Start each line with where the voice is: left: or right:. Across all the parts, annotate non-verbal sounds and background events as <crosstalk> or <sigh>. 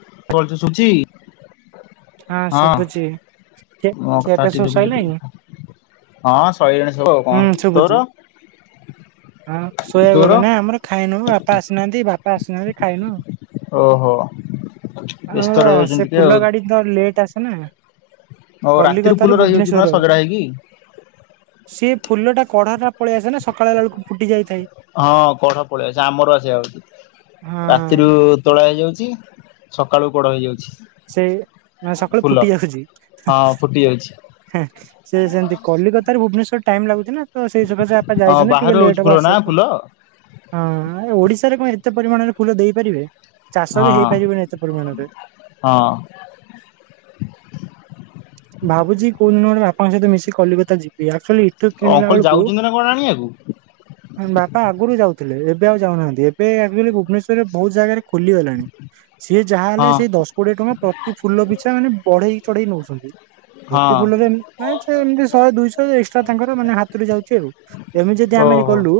left: <unintelligible> ସୁୁଚି
right: ହୁଁ ଶୁଭୁଛି ଖୀ
left: ମୋ କଥା
right: ଖିଆପିଆ
left: ଟିକେ
right: ସବୁ
left: ବୁଝ ଟିକେ
right: ସଇଲାଣି
left: ହଁ ସଇଲାଣି ସବୁ ଆଉ କଣ
right: ହୁଁ
left: ତୋର?
right: ଶୁଭୁଛି ହଁ ଶୋଇବାକୁ
left: ତୋର
right: ଗଲେଣି ନାଇଁ ଆମର ଖାଇନୁ। ବାପା ଆସିନାହାଁନ୍ତି ବାପା ଆସିନାହାଁନ୍ତି ଖାଇନୁ
left: ଓହୋ <unintelligible>
right: ଆମର
left: ବ୍ୟସ୍ତ
right: ସେ
left: ରହିଯାଉଛନ୍ତି ଟିକେ
right: ଫୁଲ ଗାଡି ତ ଲେଟ୍ ଆସେ ନାଁ
left: ଓହ ରାତିରୁ ଫୁଲ ରହିଯାଉଛି ପରା ସଜଡ଼ା ହେଇକି।
right: କଢ଼ାଟା ପଳେଇ ଆସେନା ସକାଳ ହେଲା ବେଳକୁ ଫୁଟି ଯାଇଥି
left: ହଁ କଢ ପଳେଇଆଚି ସେ ଆମର ସେଇଆ ହଉଛି
right: ହଁ
left: ରାତିରୁ ତୋଳା ହେଇଯାଉଛି। ସକାଳୁ ବଡ଼ ହେଇଯାଉଛି।
right: ସେ ମାନେ ସକାଳୁ
left: ଫୁଲ।
right: ଫୁଟି ଯାଉଛି
left: ହଁ ଫୁଟି ଯାଉଛି
right: ସେ ସେମତି କଲି କଥା- <unintelligible> ଭୁବନେଶ୍ୱର ଟାଇମ୍ ଲାଗୁଛି ନାଁ ତ ସେଇ ସଖା ସେ ବାପା
left: ହଁ
right: ଯାଇଛନ୍ତି ଟିକେ
left: ବାହାରୁ ହଉଛି
right: ଲେଟ୍
left: ଫୁଲ
right: ହବ
left: ନା
right: ଆସିବାକୁ
left: ଫୁଲ
right: ହଁ ଓଡିଶାରେ କଣ ତ୍ୟ ପରିମାଣର ଫୁଲ ଦେଇପାରିବେ? ଚାଷ ବି
left: ହଁ।
right: ହେଇପାରିବନି ଏତେ ପରିମାଣରେ।
left: ହଁ।
right: ଭାବୁଛି କୋଉ ଦିନ ଗୋଟେ ବାପାଙ୍କ ସହିତ ମିଶି କଲିକତା ଯିବି ଆ ଏଠୁ କିଣିଲା
left: ଅଙ୍କଲ
right: ବେଳକୁ
left: ଯାଉଛନ୍ତି ନା କଣ ଆଣିବାକୁ
right: ବାପା ଆଗରୁ ଯାଉ ଥିଲେ ଏବେ ଆଉ ଯାଉନାହାନ୍ତି ଏବେ ଆକ୍ଚୁଆଲି ଭୁବନେଶ୍ଵରରେ ବହୁତ ଜାଗାରେ ଖୋଲିଗଲାଣି। ସିଏ ଯାହାହେଲେ
left: ହଁ
right: ସେଇ ଦଶ କୋଡିଏ ଟଙ୍କା ପ୍ରତି ଫୁଲ ପିଛା ମାନେ ବଢେଇ ଚଢେଇ ନଉଛନ୍ତି।
left: ହଁ
right: <unintelligible> ଫୁଲରେ ଏମିତି ଶହେ ଦୁଶହ ଏକ୍ସଟ୍ରା ତାଙ୍କର ମାନେ ହାତ ଯାଉଛି ଆଉ। ଏମିତି ଯଦି ଆମେ
left: ଓହୋ।
right: ଗଲୁ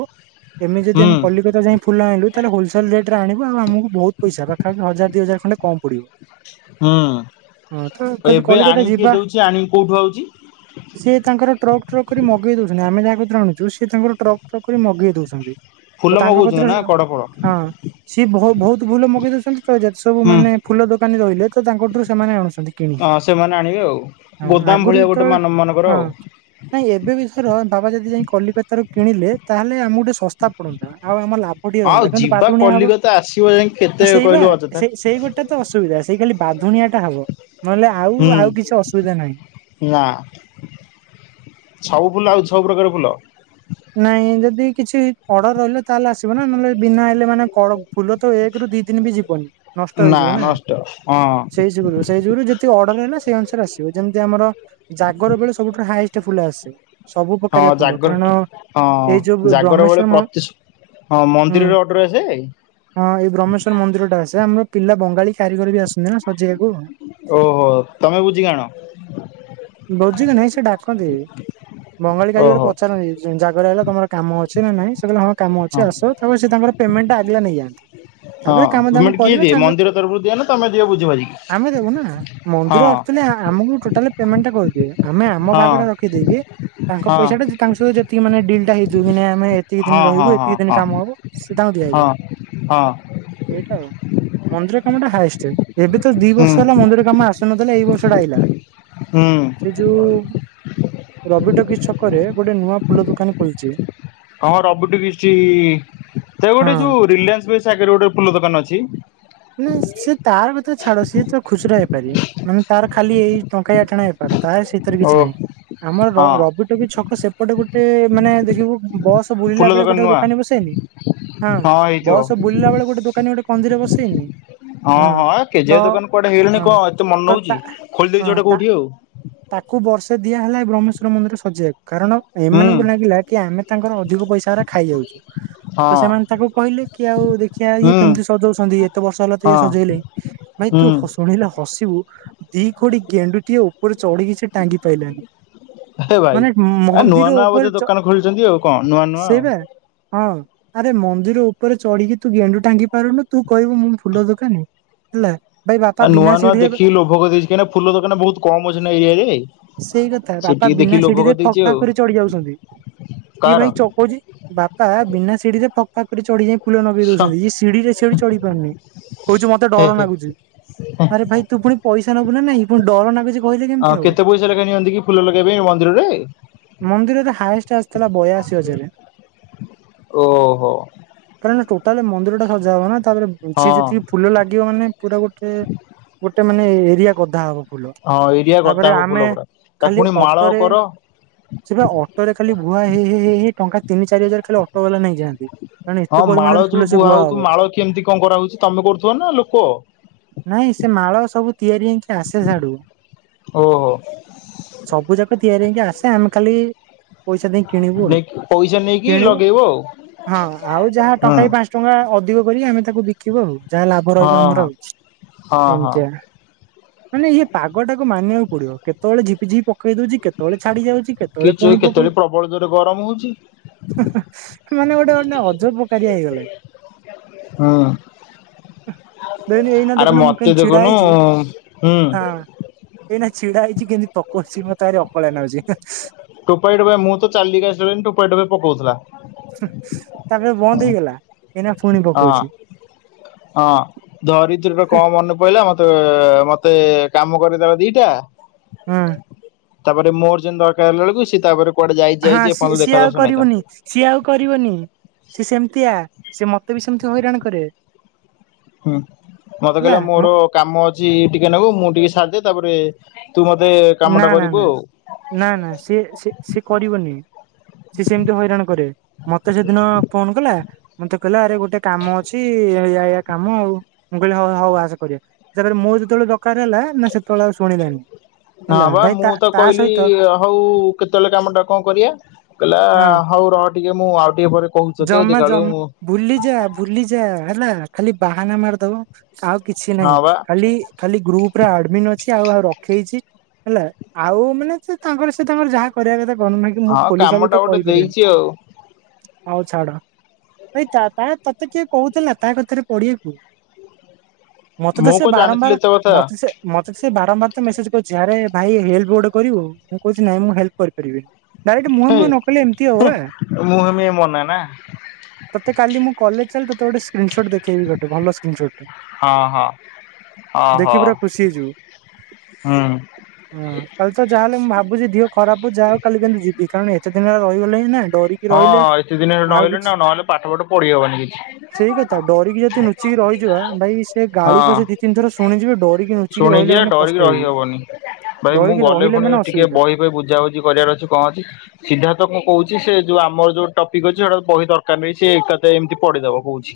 right: ଏମିତି ଯଦି
left: ହୁଁ
right: ଆମେ କଲିକତା ଯାଇ ଫୁଲ ଆଣିଲୁ ତାହେଲେ ହୋଲସେଲ ରେଟରେ ଆଣିବ ଆଉ ମକୁ ବହୁତ ପଇସା ପାଖାପାଖି ହଜାର ଦୁଇ ହଜାର ଖଣ୍ଡେ କମ୍ ପଡ଼ିବ।
left: ହୁଁ
right: ଯଦି
left: ଏବେ
right: କଲିକତା
left: ଆଣିକି କିଏ
right: ଯିବା
left: ଦଉଛି। ସେ ଆଣିକି କେଉଠୁ ଆଉଛି?
right: ସେ ତାଙ୍କର ଟ୍ରକ୍ ଟ୍ରକ୍ କରି ମଗେଇ ଦଉଛନ୍ତି ଆମେ ଯାହାକୁ ଜଣୁଛୁ ସେ ତାଙ୍କର ଟ୍ରକ୍ ଟ୍ରକ୍ କରି ମଗେଇ ଦଉଛନ୍ତି। ତ
left: ଫୁଲ
right: ତାଙ୍କ କତି
left: ମଗଉଛନ୍ତି
right: ରୁ
left: ନା କଡ ଫଳ
right: ହଁ ସିଏ ବ ବହୁତ ଫୁଲ ମଗେଇ ଦଉଛନ୍ତି। ତ ଯେତେ ସବୁ
left: ହୁଁ
right: ମାନେ ଫୁଲ ଦୋକାନୀ ରହିଲେ ତ ତାଙ୍କଠୁ ସେମାନେ ଆଣୁଛନ୍ତି କିଣି
left: ହଁ ସେମାନେ ଆଣିବେ ଆଉ
right: ହଁ
left: ଗୋଦାମ
right: ଆଗରୁ
left: ଭଳିଆ ଗୋଟେ
right: ଯେତେବେଳେ
left: ମାନ ମାନଙ୍କର
right: ହଁ
left: ଆଉ
right: ନାଇଁ ଏବେ ବିଷର ବାବା ଯଦି ଯାଇ କଲିକତା ରୁ କିଣିଲେ ତାହେଲେ ଆମକୁ ଟିକେ ଶସ୍ତା ପଡନ୍ତା ଆଉ ଆମ ଲାଭ
left: ଆଉ
right: <unintelligible>
left: ଯିବା
right: ପାଦୁ ନିଆ ହବ
left: କଲିକତା ଆସିବ ଯାଇକି କେତେ
right: ସେଇ ବା
left: କହିଲୁ ଅଯଥା
right: ସେଇ ସେଇ ଗୋଟା ତ ଅସୁବିଧା ସେଇ ଖାଲି ବାଧୁଣିଆ ଟା ହବ। ନହେଲେ ଆଉ
left: ହୁଁ
right: ଆଉ କିଛି ଅସୁ
left: ନା ସବୁ ବୁଲା ହଉଛି ସବୁପ୍ରକାର ଫୁଲ
right: ନାଇଁ ଯଦି କିଛି ଅଡର ରହିଲେ ତାହେଲେ ଆସିବ ନା ନହେଲେ ବିନା ହେଲେ ମାନେ କଣ ଫୁଲ ତ ଏକ ରୁ ଦି ଦିନ ବି ଯିବନି ନଷ୍ଟ ହେଇଯିବ ନା
left: ନଷ୍ଟ ହଁ
right: ସେଇ ଯୋଗୁରୁ ସେଇ ଯୋଗୁରୁ ଯ ଅର୍ଡର ହେଲା ସେଇ ଅନୁସାରେ ଆସିବ ଯେମିତି ଆମର ଜାଗର ବେଳେ ସବୁଠୁ ହାଏଷ୍ଟ ଫୁଲ ଆସେ। ସବୁ
left: ହଁ
right: ପ୍ରକାରିଆ ଫୁଲ
left: ଜାଗର
right: କାରଣ
left: ହଁ
right: ଏଇ ଯୋଉ
left: ଜାଗର ବେଳେ
right: ବ୍ରହ୍ମେଶ୍ଵର ମ
left: ପ୍ରତି ହଁ
right: ହୁଁ
left: ମନ୍ଦିରର ଅଟୋରେ ଆସେ
right: ହଁ ଏଇ ବ୍ରହ୍ମେଶ୍ଵର ମନ୍ଦିର ଟା ଆସେ ଆମର ପିଲା ବଙ୍ଗାଳୀ କାରିଗର ବି ଆସନ୍ତି ନାଁ
left: ଓହୋ ତମେ ବୁଝିକି ଆଣ
right: ବୋଝିକି ନାଇଁ ସେ ଡାକନ୍ତି ବଙ୍ଗାଳୀ କାରିଗର
left: ଓହୋ
right: ପଚାରନ୍ତି ଜାଗର ରେ ତମର କାମ ଅଛି ନା ନାଇଁ ହଁ କାମ ଅଛି ଆସ ତାପରେ ସେ ତାଙ୍କର ପେମେଣ୍ଟ ଟା ଆଜି ଆଗେଲା ନେଇଯାନ୍ତି
left: ହଁ
right: ତାପରେ କାମ ଦାମ
left: ପେମେଣ୍ଟ କିଏ
right: କରିବେ
left: ଦିଏ
right: ତାପରେ
left: ମନ୍ଦିର ତରଫରୁ ଦିଅ ନା ତମେ ଦିଅ ବୁଝି ବାଝିକି
right: ଆମେ ଓନର ନା
left: ହଁ
right: ମନ୍ଦିର ଆକ୍ଚୁଆଲି ଆମକୁ ଟୋଟାଲି କନ ଟା କହୁଥିବେ। ଆମେ ଆମ
left: ହଁ
right: ଭାଗ ଟା ରଖିଦେଇକି ତାଙ୍କ
left: ହଁ
right: ପଇସା ଟା
left: ହଁ
right: ଯେତି ତାଙ୍କ ସହିତ ଯେତିକି ମାନେ ଡିଲ୍ ଟା ହେଇଥିବ ମାନେ ଆମେ ଏତିକି ଦିନ
left: ହଁ
right: ରହିବୁ
left: ହଁ
right: ଏତିକି ଦିନ
left: ହଁ
right: କାମ ହବ ସେ ତାଙ୍କୁ ଦିଆ
left: ହଁ
right: ହେଇଯାଏ
left: ହଁ
right: ଏଇଟା ଆଉ ମନ୍ଦିର। କାମଟା ହାଏଷ୍ଟ। ଏବେ ତ ଦି
left: ହୁଁ
right: ବର୍ଷ ହେଲା ମନ୍ଦିର କାମ ଆସୁନଥିଲା ଏଇ ବର୍ଷା ଟା ଆଇଲା।
left: ହୁଁ
right: ସେଯୋଉ। ରବିଟକିଜ୍ ଛକରେ ଗୋଟେ ନୂଆ ଫୁଲ ଦୋକାନୀ ଖୋଲିଛି।
left: ହଁ ରବିଟକିଜ୍ ସେ ଗୋଟେ
right: ହଁ
left: ଯୋଉ ରିଲାଏନ୍ସ ବେସ। ଆାଗରେ ଗୋଟେ ଫୁଲ ଦୋକାନ ଅଛି
right: ନା ସେ ତାର କଥା ଛାଡ ସିଏ ତ ଖୁଚୁରା ବେ। ପାରି ମାନେ ତାର ଖାଲି ଏଇ ଟଙ୍କାଏ ଆଠଣା ବେପାର। ତାର ସେଥିରେ
left: ଓ
right: କିଛି ନାହିଁ ଆମର ର
left: ହଁ
right: ରବିଟକିଜ୍ ଛକ ସେପଟେ ଗୋଟେ। ସେ ମାନେ ଦେଖିବୁ। ବସ ବୁଲିଲା
left: ଫୁଲ
right: ବେଳେ
left: ଦୋକାନ
right: ଗୋଟେ
left: ନୂଆ
right: ଦୋକାନୀ ବସେନି ହଁ ବସ ବୁଲିଲା ବେଳେ ଗୋଟେ ଦୋକାନୀ ଗୋଟେ। ମନ୍ଦିରେ ବସି। ସେନି।
left: ହଁ ହଁ କେଜେଆ ଦୋକାନ କୁଆଡେ ହେଇଗଲେଣି
right: ହଁ
left: କଣ ଏତେ
right: ତ
left: ମନେ ରଉଛି
right: ତା
left: ଖୋଲି ଦେଇଛି
right: ହଁ
left: ଗୋଟେ
right: ତା
left: କୋଉଠି ଆଉ।
right: ତାକୁ ବର୍ଷେ ଦିଆହେଲା ବ୍ରହ୍ମେଶ୍ବର ମନ୍ଦିର ସଜେଇବାକୁ। କାରଣ
left: ହୁଁ
right: ଏମାନଙ୍କୁ ଲାଗିଲା କି ଆମେ ତାଙ୍କର ଅଧିକ କାରଣ ଏମାନଂକୁ ଲାଗିଲା କି ଆମେ ତାଙ୍କର ଅଧିକ ପଇସା ଗୁରା ଖାଇଯାଉଛୁ ତ
left: ହଁ
right: ସେମାନେ ତାଙ୍କୁ କହିଲେ କି ଆଉ ଦେଖିବା ଇଏ
left: ହୁଁ
right: କେମିତି ସଜଉଛନ୍ତି ଏତେ ବର୍ଷ ହେଲା ତ ଇଏ
left: ହଁ
right: ସଜେଇଲେ ଭାଇ ତୁ
left: ହୁଁ
right: ଶୁଣିଲେ ହସିବୁ। ଦି କଡ଼ିି ଗେଣ୍ଡୁଟି ଆଉ। ଚଡ଼ି କିି ସେ ଟାଙ୍ଗି ପାଇଲାନି
left: ହେ ଭାଇ
right: ମାନେ
left: ଆ ନୂଆ
right: ମନ୍ଦିର
left: ନୂଆ
right: ଉପରେ
left: ବୋଧେ
right: ଚ
left: ଦୋକାନ ଖୋଲିଛନ୍ତି ଆଉ କଣ ନୂଆ ନୂଆ
right: ସେଇ
left: ଆଉ
right: ବା ହଁ। ଆରେ ମନ୍ଦିର ଉପରେ ଚଢିକି ତୁ ଗେଣ୍ଡୁ ଟାଙ୍ଗି ପାରୁନୁ ତୁ କହିବୁ ମୁଁ ଫୁଲ ଦୋକାନୀ ହେଲା। ଭାଇ ବାପା
left: ଆଉ
right: ବିନା
left: ନୂଆ ନୂଆ
right: ସିଢିରେ
left: ଦେଖିକି ଲୋଭ କରିଦେଇଛି କିନା ଫୁଲ ଦୋକାନ ବହୁତ। କମ ଅଛି ନା ଏଇ ଏରିଆରେ।
right: ସେଇ କଥା
left: ସେ
right: ବାପା
left: ଟିକେ
right: ବିନା
left: ଦେଖିକି ଲୋଭ
right: ସିଡ଼଼ିରେ ଫକ୍
left: କରିଦେଇଛି ଆଉ
right: ଫାକ୍ କରି ଚଢ଼ି ଯାଉଛନ୍ତି ଇଏ ଭାଇ
left: କାହାର
right: ଚକଉଛି ବାପା ବିନା ସିଡ଼ିରେ ଫକ୍। ତା ଉପରେ ଚଢି। ଫୁଲ ନଗେଇ ଦଉଛନ୍ତି ଇଏ ସିଡ଼ି ରେ ସିଡ଼ି ଚଢି ପାରୁନି କହୁଛି ମତେ
left: ହେ
right: ଡର
left: ହେ
right: ଲାଗୁଛି ଆରେ ଭାଇ ତୁ ପୁଣି ପଇସା ନବୁ ନା ନାଇଁ ପୁଣି ଡର ଲାଗୁଛି କହିଲେ
left: ଅ
right: କେମିତି ହବ।
left: କେତେ ପଇସା ଫୁଲ ଲଗେଇବେ ମନ୍ଦିରରେ
right: ମନ୍ଦିରରେ ହାଏଷ୍ଟ ଆସିଥିଲା ବୟାଅଶୀ ହଜାରେ।
left: ଓହୋ।
right: ଟୋଟାଲି ମନ୍ଦିରଟା ସଜା ହବନା। ତା ପରେ ବୁଝେ
left: ହଁ
right: ଯେତିକି ଫୁଲ ଲାଗିବ ମାନେ ପୁରା ଗୋଟେ ଗୋଟେ। ତମେନେ ମାନେ ଏରିଆ ଗଧା ହବ।
left: ଓଁ ଏରିଆ ଗଦା। ଫୁଲ
right: ମେ
left: ପୁରା। ତାକୁ
right: ଖାଲି
left: ପୁଣି ମାଳ
right: ଅଟୋରେ
left: କର।
right: ସେ, ବା ଅଟୋରେ ଖାଲି ଭୁଆ ହେଇ ହେଇ ଟଙ୍କା। ତିନି ଚାରିହଜାର ଖାଲି ଅଟୋ ବାଲା ନେଁ। କାରଣ ଏତେ
left: ହଁ ମାଳ
right: ପରିମାଣରେ ଫୁଲ
left: ଯୋଉ
right: ସେ ବୁହା ହବ
left: ହଉଥିବ ମାଳ କେମିତି କଣ କରାହଉଛି ତମେ କରୁଥିବ ନା ଲୋକ?
right: <inaudible> ନାଇଁ ସେ ମାଳ ସବୁ ତିଆରି ହେଇକି ଆସେ ସେଆଡୁ
left: ଓହୋ
right: ସବୁ ଯାକ ତିଆରି ହେଇକି ଆସ ଆମେ ଖାଲି ପଇସା ଦେଇ କିଣିବୁ
left: ନେଇକି ପଇସା
right: <inaudible>
left: ନେଇକି
right: କିଣିବୁ
left: ଲଗେଇବ ଆଉ
right: ହଁ ଆଉ ଯାହା
left: ହୁଁ।
right: ଟଙ୍କା ବି ପାଞ୍ଚ ଟଙ୍କା ଅଧିକ କରିକି ଆମେ ତାକୁ ବିକିବ ଆଉ। ଯାହା ଲାଭ ରହିବ
left: ହଁ
right: ଆମର
left: ହଁ
right: ଆଉ
left: ହଁ ହଁ
right: ଏମିତିଆ ମାନେ ଇଏ ପାଗଟାକୁ ମାନିବା ପଡିବ କେତବେଳେ ଜି ପକେଇ ଦଉଛି କେତେବେଳେ ଛାଡି ଯାଉଛି। କେତେବେଳେ
left: କିଛି
right: ପୁଣି
left: କେତେବେଳେ
right: ପକଉଛି
left: ପ୍ରବଳ ଜୋରେ ଗରମ ହଉଛି।
right: ହେଁ ହେଁ ମାନେ ଗୋଟେ ଗୋଟେ ଅଜ ପକାରିଆ
left: ହୁଁ
right: ହେଇଗଲେନି ଏଇନା
left: ଆରେ
right: ଦେଖୁନୁ ମୁଁ
left: ମତେ
right: କେମିତି ଛିଡା
left: ଦେଖୁନୁ
right: ହେଇଛି ହଁ।
left: ହୁଁ
right: ଛିଡା ହେଇଛି କେମିତି ପକଉଛି ମତେ ବାରି ଅକଳା ନାଗୁଚି ହୁଁ।
left: ଟୋପାଏ ଟୋାପାଏ ମୁଁ ତ ଚାଲିକି ଆସିଲେ ଟୋପାଏ ଟୋପାଏ ପକଉଥିଲା।
right: ହୁଁ ତାପରେ ବନ୍ଦ ହେଇଗଲା। ଏଇନା ପୁଣି
left: ହଁ
right: ପକଉଛି
left: <inaudible> ହଁ ଧରିତ୍ରୀ କଣ ମନେ ପଇଲା। ତୋଅ ମତେ କାମ କରିଦେବ ଦିଇଟା।
right: ହୁଁ।
left: ତାପରେ ମୋର ଯେନ୍ ଦରକାର ହେଲା ଳକୁ ସେ ତାପରେ। କୁଆଡେ ଯାଇଛି
right: ହଁ
left: ଯାଇଛି
right: ସିଏ
left: ଏପର୍ଯ୍ୟନ୍ତ
right: ସିଏ
left: ଦେଖା
right: ଆଉ
left: ଦର୍ଶନ ନାହିଁ ତାର
right: କରିବୁନି ସିଏ ଆଉ କରିବୁନି ସିଏ ସେମିତିଆ। ସେମତେ ବି ସେମିତି ହଇରାଣ କରେ।
left: ହୁଁ ମତେ
right: ହେଲା
left: କହିଲେ
right: ମ
left: ମୋର କାମ ଅଛି ଟିକେ ନାଗ ମୁଁ ଟିକେ ଛାଡ଼ିଦେଇ ତାପରେ ତୁ ମତେ
right: ନା
left: କାମଟା
right: ନା
left: କରିବୁ
right: ନା
left: ଆଉ।
right: ନା ନା ସିଏ ସିଏ କରିବନି ସିଏ ସେମିତି ହଇରାଣ କରେ ମତେ ସେଦିନ ଫୋନ କଲା। ମତେ କଲା ଆରେ ଗୋଟ ଗୋଟେ କାମ ଅଛି ହେଇଆ। କାମ ଆଉ ମୁଁ କହିଲି ହଉ ହଉ ଆସ କରିବା ସେପରେ ମୁଁ ଯେତେବେଳେ ଦରକାର ହେଲା ନା ସେତେବେଳେ ଆଉ ଶୁଣିଲାନି।
left: ହଁ
right: ହେଲା
left: ପା
right: ଭାଇ
left: ମୁଁ
right: ତା
left: ତ
right: ତା
left: କହିଲି
right: ସହିତ
left: ହଉ କେତେବେଳେ କାମ ଟା କଣ କରିବା। କହିଲ
right: ହଁ
left: ହଉ ର ଟିକେ ମୁଁ ଆଉ ଟିକେ ପରେ। କହୁଛି ତତେ ଆଉ
right: ଜମା
left: ଦେଖିଲା ବେଳକୁ
right: ଜମା
left: ମୁଁ
right: ଭୁଲି ଯା ଭୁଲିଯା ହେଲା। ଖାଲି ବାହାନା ମାରିଦବ। ଆଉ କିଛି ନାହିଁ
left: ହଁ ବା
right: ଖାଲି ଖାଲି ଗ୍ରୁପ ପୁରା ଆଡମି ଅଛି ଆଉ ଆଉ ରଖେଇଛି ହେଲା ଆଉ ମାନେ ସେ ତାଙ୍କର ସେ ତାଙ୍କର ଯାହା କରିବା କଥା କରନ୍ତୁ ନାକି ମୁଁ
left: ହଁ
right: ଖୋଲି ଖାଲି
left: କାମ ଟା ଗୋଟେ ଦେଇଛି ଆଉ।
right: ଆଉ ଛାଡ ଏଇ ତା ତତେ କିଏ କହୁଥିଲା ତା କଥାରେ ପଢିବାକୁ। ମତେ ତ
left: ମୁଁ
right: ସେ
left: କଣ ଜାଣିଥିଲି
right: ବାରମ୍ବାର
left: ଏତେ କଥା।
right: ମତେ ସେ ମତେ ସେ ବାରମ୍ବାର ତ ମେସେଜ କରିଛି ଯାାରେ ଭାଇ ହେଲ୍ପ ଗୋଟେ କରିବୁ ମୁଁ କହୁଛି ନାଇଁ ମୁଁ ହେଲ୍ପ କରିପାରିବିନି। ଡାଇରେକ୍ଟ ମୁହେଁ
left: ହେ
right: ମୁହଁ ନ କଲେ ଏମିତି ହୁଏ।
left: ମୁଁ ହେମି ମନା ନା।
right: ତତେ କାଲି ମୁଁ କଲେଜ ଚାଲ ତତେ ଗୋଟେ ସ୍କ୍ରିନ ସଟ୍ ଦେଖେଇବି ଗୋଟେ ଭଲ ସ୍କ୍ରନଷ୍ଟ ଟେ
left: ହଁ ହଁ ଓହୋ
right: ଦେଖିକିପୁରା ଖୁସି ହେଇଯିବୁ
left: ହୁଁ
right: ହୁ କାଲି ତ ଯାହାହଲେ ମୁଁ ଭାବ। ବୁିଅ। ଖରାପୁ ଯାହାଉ କାଲି କିନ୍ତୁ ଯିବି କଣ ଏାତେ ଦିନରେ ରହିଗଲେ ହି ନାଇଁ। ଡରିକି ରହିଲେ।
left: କିଛି ଦିନ ନହଲେଣି ଆଉ ନହେଲେ ପାଠ ପାଠ ପଢି ହବନି କିଛି
right: ସେଇ କଥା ଡରିକି ଯଦି ନୁଚିକି ରହିଯିବା ଭାଇ ସେ ଗାଳି
left: ହଁ
right: ପଛେ ଦି ତିନି ଥର ଶୁଣିଯିବେ ଡରିକି ନୁଚିକି ରହିଲେ
left: ଶୁଣିିକି
right: ମାନେ
left: ଡରିକି
right: ପସ୍ତେଇବେ
left: ରହିହବନି ଭାଇ ମୁଁ
right: ଡରିକି
left: ଗଲେ
right: ରହିଲେ
left: ପୁଣି
right: ମାନେ
left: ଟିକେ
right: ଅସୁବିଧା
left: ବହି ବହି ବୁଝାବୁଝି କରିବାର ଅଛି କଣ ଅଛି ସିଧାଥ ମୁଁ କହୁଛି। ସେ ସେ। ଯୋଉ ଆମର ଯୋଉ ଟପିକ୍ ଅଛି ସେଇଟା ବହି ଦରକାର ନାହି ସେ ଏକାଥ ଏମିତି ପଢିଦବ କହୁଛି।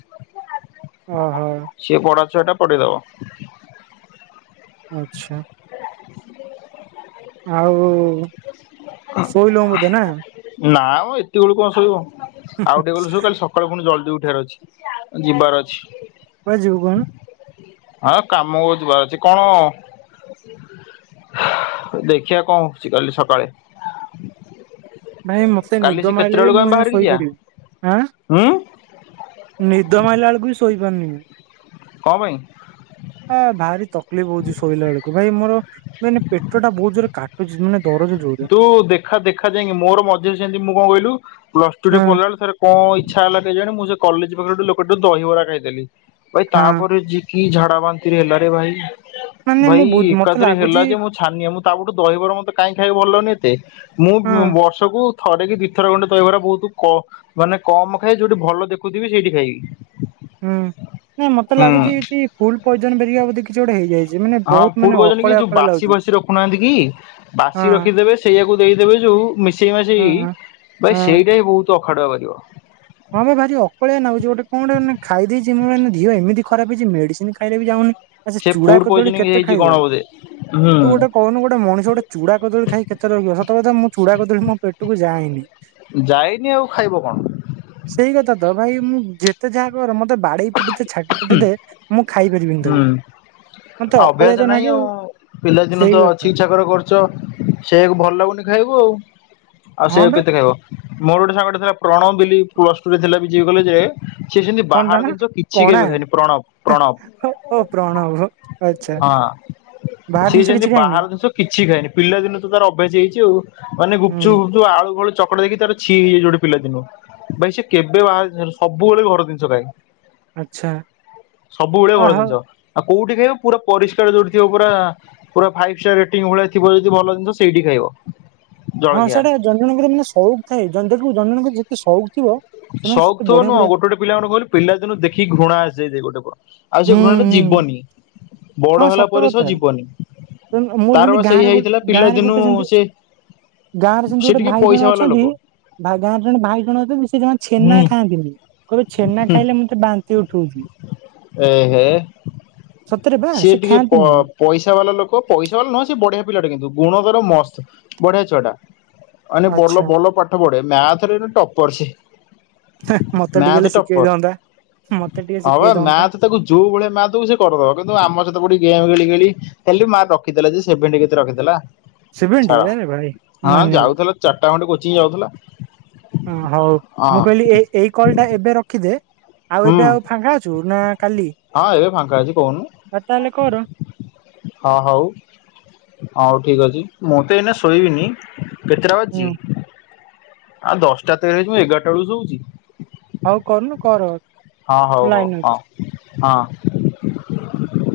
right: ଓହୋ
left: ସିଏ ପଢା ଛୁଆ ଟା ପଢିଦବ। <inaudible>
right: ଆଚ୍ଛା।
left: <inaudible>
right: ଆଉ ଉ ଉ ଉ ସୋଇଲୋ ମୋଧେ ନା
left: ହଁ ଏତେ ବେଳୁ କଣ ଶୋଇବ? ଆଉ ଟିକେ ଗଲୁ ସବୁ କାଲି ସକାଳୁ ପୁଣି ଜଲ୍ ଉଠିବାର ଅଛି ଯିବାର ଅଛି
right: କୁଆଡେ ଯିବୁ କୋହୁନୁ?
left: ହଁ କାମ ହ ଯିବାର ଅଛି କଣ ଦେଖିବା କଣ ହଉଛି କାଲି ସକାଳେ
right: ଭାଇ ମତେ
left: କାଲି
right: ନିଦ
left: ସେ କେତେଟା
right: ମାଇଲେ ବି
left: ବେଳକୁ
right: ମୁଁ
left: ଆମେ
right: ଯାଇଁ
left: ବାହାରିକି
right: ସୋଇ
left: ଯିବା?
right: ପାରି ମି଼ ଆଁ
left: ହୁଁ।
right: ନିଦ ମାଇ ଲା ବେଳକୁ ବି ଶୋଇ ବି କାନି ବି
left: କମାଇ
right: ହଁ ଭାରି ତକ୍ ଲିପ୍ ହୋଉ ଚି ଶୋଇଲା ବେଳକୁ ଭାଇ ମୋର ମେନେ ପେଟ ଟା କାଟୁଚି।
left: କିନ୍ତୁ ଦେଖା ଦେଖା ଯାଇଁକି ମୋର ମଝିରେ ଯେମିତି ମୋ କଣ କହିଲୁ ପ୍ଲସ ଟୁ
right: ହଁ
left: ପଢ଼ିଲା ବେଳେ ତାର କଣ ଇଛା ହେଲା କେଜାଣି ମୁଁ ସେ କଲେଜ ପାଖରୁ ଗୋଟେ ଲୋକଠୁ ଦହିବରା ଖାଇଥିଲି। ଭାଇ
right: ହଁ
left: ତାପରେ ଜି କି ଝାଡ଼ା ବାନ୍ତି ହେଲା ରେ ଭାଈ।
right: ମାନେ
left: ଭାଇ
right: ମୁଁ ବୁ ମତେ
left: ଏକାଥରେ ହେଲା
right: ଲାଗୁଛି
left: ଯେ ମୁଁ ଛାନିଆ ମୁଁ ତା ପରଠୁ ଦହିବରା ମତେ କାଇଁ ଭଲନି ତେ ମୁଁ
right: ହଁ
left: ବୁଁ ବର୍ଷା କୁ ଥରେ କି ଦି ଥର ଖଣ୍ଡେ ଦହିବରା ବହୁତ୍ କ ମାନେ କମ୍ ଖାଏ ଯୋଉଠି ଭଲ ଦେଖୁଥିବି ସେଇଠି ଖାଇବି।
right: ହୁଁ ହୁଁ ମତେ ଲାଗୁଚି ଏଇଠି ଫୁଲ୍ ପଏଜନ୍ ବେରିଆ ବୋଧେ କିଛି ଗୋଟେ ହେଇଜାଇଛି।
left: ହଁ ଫୁଡ୍ ପଏଜନ କି ଯୋଉ ବାସୀ ବାସୀ ରଖୁନାହାନ୍ତି କି
right: ହଁ
left: ବାସୀ ରଖିଦେବେ ସେଇଆକୁ ଦେଇ ଦେବେ ଯୋଉ ମିସ୍ <unintelligible> ସେଇ
right: ହଁ
left: ଭାଇ
right: ହଁ।
left: ସେଇଟା ବି ବହୁତ୍ ତୁ ଅଖାଡୁଆ ବାହାରିବ
right: ହଁ ମ ଭାରି ଅକଳିଆ ଲାଗୁଛି ଗୋଟେ କଣ ଟେ ମାନେ ଖାଇଦେଇଛି ମୁଁ ମାନେ ଦିହ ଏମିତି ଖରାପ୍ ହେଇଚି ମେଡ଼ିସିନ୍ ଖାଇଲେ ବି ଯାଉନି। ଆ ସେ ଚୂଡା
left: ଫୁଡ୍
right: କଦଳୀ
left: ପଏଜନିଂ
right: କେତେ
left: ହେଇଛି କଣ
right: ଖାଇବ?
left: ବୋଧେ। ହୁଁ
right: ତୁ ଗୋଟେ କହୁନୁ ଗୋଟେ ମଣିଷ ଗୋଟେ ଚୂଡ଼ା କଦଳୀ ଖାଇକି କେତେ ରହିବ। ସତକଥା ମୁଁ ଚୁଡ଼ା କଦଳୀ ମୋ ପେଟକୁ ଯାଏନି।
left: ଯାଇନି ଆଉ ଖାଇବ କଣ
right: ସେଇ କଥା ତ ଭାଇ ମୁଁ ଯେତେ ଯାହା କର ମ ଖାଇପାରିବିନି
left: ହୁଁ
right: ତାକୁ ମତେ ଅକଳିଆ ତ
left: ଅଭ୍ୟାସ ନାହିଁ
right: ନାଗେ
left: ଆଉ। ପିଲା ଦିନୁ
right: ସେଇ
left: ତ
right: କଥା
left: ଛି ଛାକର କରୁଚ ସେଇଆକୁ ଭଲ ଲାଗୁନି। ଖାଇବୁ ଆଉ ଆଉ ସେ
right: ହଁ ବା
left: କେତେ ଖାଇବ? ମୋର ଗୋଟେ ସାଙ୍ଗ ଟେ ଥିଲା ପ୍ରଣବ ବିଲି ପ୍ଲସ୍ ଟୁ ରେ ଥିଲା ବିଜେବି କଲେଜ୍ ରେ ସେ ଯେମିତି
right: କଣ ତା
left: ବାହାର
right: ନା
left: ଜିନ୍ କିଛି
right: କଣା
left: କେବେ ଖାଏନି ପ୍ରଣବ ପ୍ରଣବ।
right: ଓ ପ୍ରଣ ଆଚ୍ଛା
left: ହଁ
right: ବାହାର
left: ସେ
right: ଜିନିଷ
left: କିନ୍ତୁ
right: କିଛି ଖାଇନି
left: ବାହାର ଜିନିଷ କିଛି ଖାଏନି। ପିଲାଦିନୁ ଠୁ ତାର ଅଭ୍ୟାସ ହେଇଯାଇଛି ଆଉ ମାନେ ଗୁପଚୁପ
right: ହୁଁ
left: ଫୁପଚୁପ୍ ଆ ଆଉ ଆଳୁ କୁ ଚକଟି ଦେଖିକି ତାର ଛି ହେଇଯାଇଛି ଗୋଟେ ପିଲାଦିନୁ ଭାଈ ସେ କେବେ ବାହାର ଜିନିଷ ସବୁବେଳେ ଘର ଜିନିଷ ଖାଏ।
right: ଆଚ୍ଛା
left: ସବୁବେଳେ
right: ଅ
left: ବଡ଼
right: ହଉ
left: ଜିନିଷ କୋଉଠି ଖାଇବ ପୁରା ପରିଷ୍କାର ଯୋଉଠି ଥିବ ପୁରା ପୁରା ଫାଇପଷ୍ଟର ଇଟିଂ ଭଳିଆ ଥିବ ଯଦି ଭଲ ଜିନିଷ ସେଇଠି ଖାଇବ।
right: ହଁ
left: ଜଳଖିଆ।
right: ସେଇଟା ଜନ ଜଣଙ୍କର ମାନେ ସଉକ ଥାଏ। <unintelligible> ଯେତେ ଶଉକଥିବ।
left: ସଉକ୍ ଥିବ ନୁହଁ ଗୋଟେ ଗୋଟେ ପିଲାମାନଙ୍କୁ କହିଲି ପିଲାଦିନୁ ଦେଖିକି ଘୃଣା ଆସିଯାଇ ଗୋଟେ ପ ଆଉ ସେ
right: ହୁଁ
left: ଘୃଣାଟା
right: ହୁଁ
left: ଯିବନି ବଡ
right: ହଁ
left: ହେଲା
right: ସତ
left: ପରେ ସହ
right: କଥା
left: ଯିବନି।
right: ମୋର
left: ତାର
right: ସେମତି
left: ବା ସେଇ
right: ଗାଁରେ
left: ହେଇଥିଲା
right: ଗାଁ ରେ
left: ପିଲାଦିନୁ
right: ଗୋଟେ ସେମତି
left: ସେ
right: ଗାଁ ରେ ସେମତି
left: ସେ
right: ଗୋଟେ
left: ଟିକେ
right: ଭାଇ ଜଣ
left: ପଇସା ବାଲା
right: ଅଛନ୍ତି
left: ଲୋକ।
right: ଗାଁ ରେ ଜଣେ ଭାଇ ଜଣ ଅଛନ୍ତି ସେ ଛେନା
left: ହୁଁ
right: ଖାଆନ୍ତିନି କହିବେ ଛେନା
left: ହୁଁ
right: ଖାଇଲେ ମତେ ବାନ୍ତି ଉଠଉଛି।
left: ଏ ହେ।
right: ସତରେ ବା
left: ସିଏ
right: ସେ
left: ଟିକେ ପ
right: ଖାଆନ୍ତିନି।
left: ପଇସା ବାଲା ଲୋକ ପଇସା ବାଲା ନୁହଁ ସେ ବଢିଆ ପିଲାଟେ କିନ୍ତୁ ଗୁଣକର ମସ୍ତ ବଢିଆ ଛୁଆଟା। ମାନେ ବଲ
right: ଆଚ୍ଛା
left: ଭଲ ପାଠ ପଢେ। ମ୍ୟାଥରେ ଟପର୍ ସେ
right: ହେଁ ମତେ ଟିକେ
left: ମ୍ୟାଥ
right: ହେଲେ ଶିଖେଇ ଦଅନ୍ତା
left: ଟପର
right: ମତେ ଟିକେ
left: ହଁ ବା
right: ଶିଖେଇ ଦଅନ୍ତା।
left: ମ୍ୟାଥ ତାକୁ ଯୋଉ ଭଳିଆ ମ୍ୟାଥ ଦବୁ ସେ କରିଦବ। କିନ୍ତୁ ଆମ ସହିତ ପଡି ଗେମ୍ ଖେଳି ଖେଳି <unintelligible> ମାର୍କ ରଖିଥିଲା ଯେ ସେଭେନ ଟି କେତେ ରଖିଥିଲା।
right: ସିଭିଲଟି
left: ଛାଡ।
right: ଆରେ ଭାଇ
left: ହଁ
right: ମାନିଆ
left: ଯାଉଥିଲା ଚାରିଟା ଖଣ୍ଡେ କୋଚିଂ ଯାଉଥିଲା।
right: ହୁଁ ହଉ।
left: ହଁ
right: ମୁଁ କହିଲି ଏ ଏଇ କଲ ଟା ଏବେ ରଖିଦେ ଆଉ
left: ହୁଁ
right: ଏବେ ଆଉ ଫାଙ୍କା ଅଛୁ ନା କାଲି?
left: ହଁ ଏବେ ଫାଙ୍କା ଅଛି କହୁନୁ
right: ଆଉ ତାହେଲେ କର,
left: ହଁ ହଉ ହଉ। ଠିକ୍ ଅଛି ମୁଁତେ ଏଇନା ଶୋଇବିନି କେତେଟା
right: ହୁଁ,
left: ବାଜିଚି। ଆ ଦଶଟା ତେର ମୁଁ ଏଗାରଟା ବେଳକୁ ଶୋଉଚି।
right: ହଉ କରୁନୁ କର।
left: ହଁ ହଉ
right: ମୁଁ
left: ହଉ
right: ଲାଇନରେ ଅଛି।
left: ହଁ। ହଁ,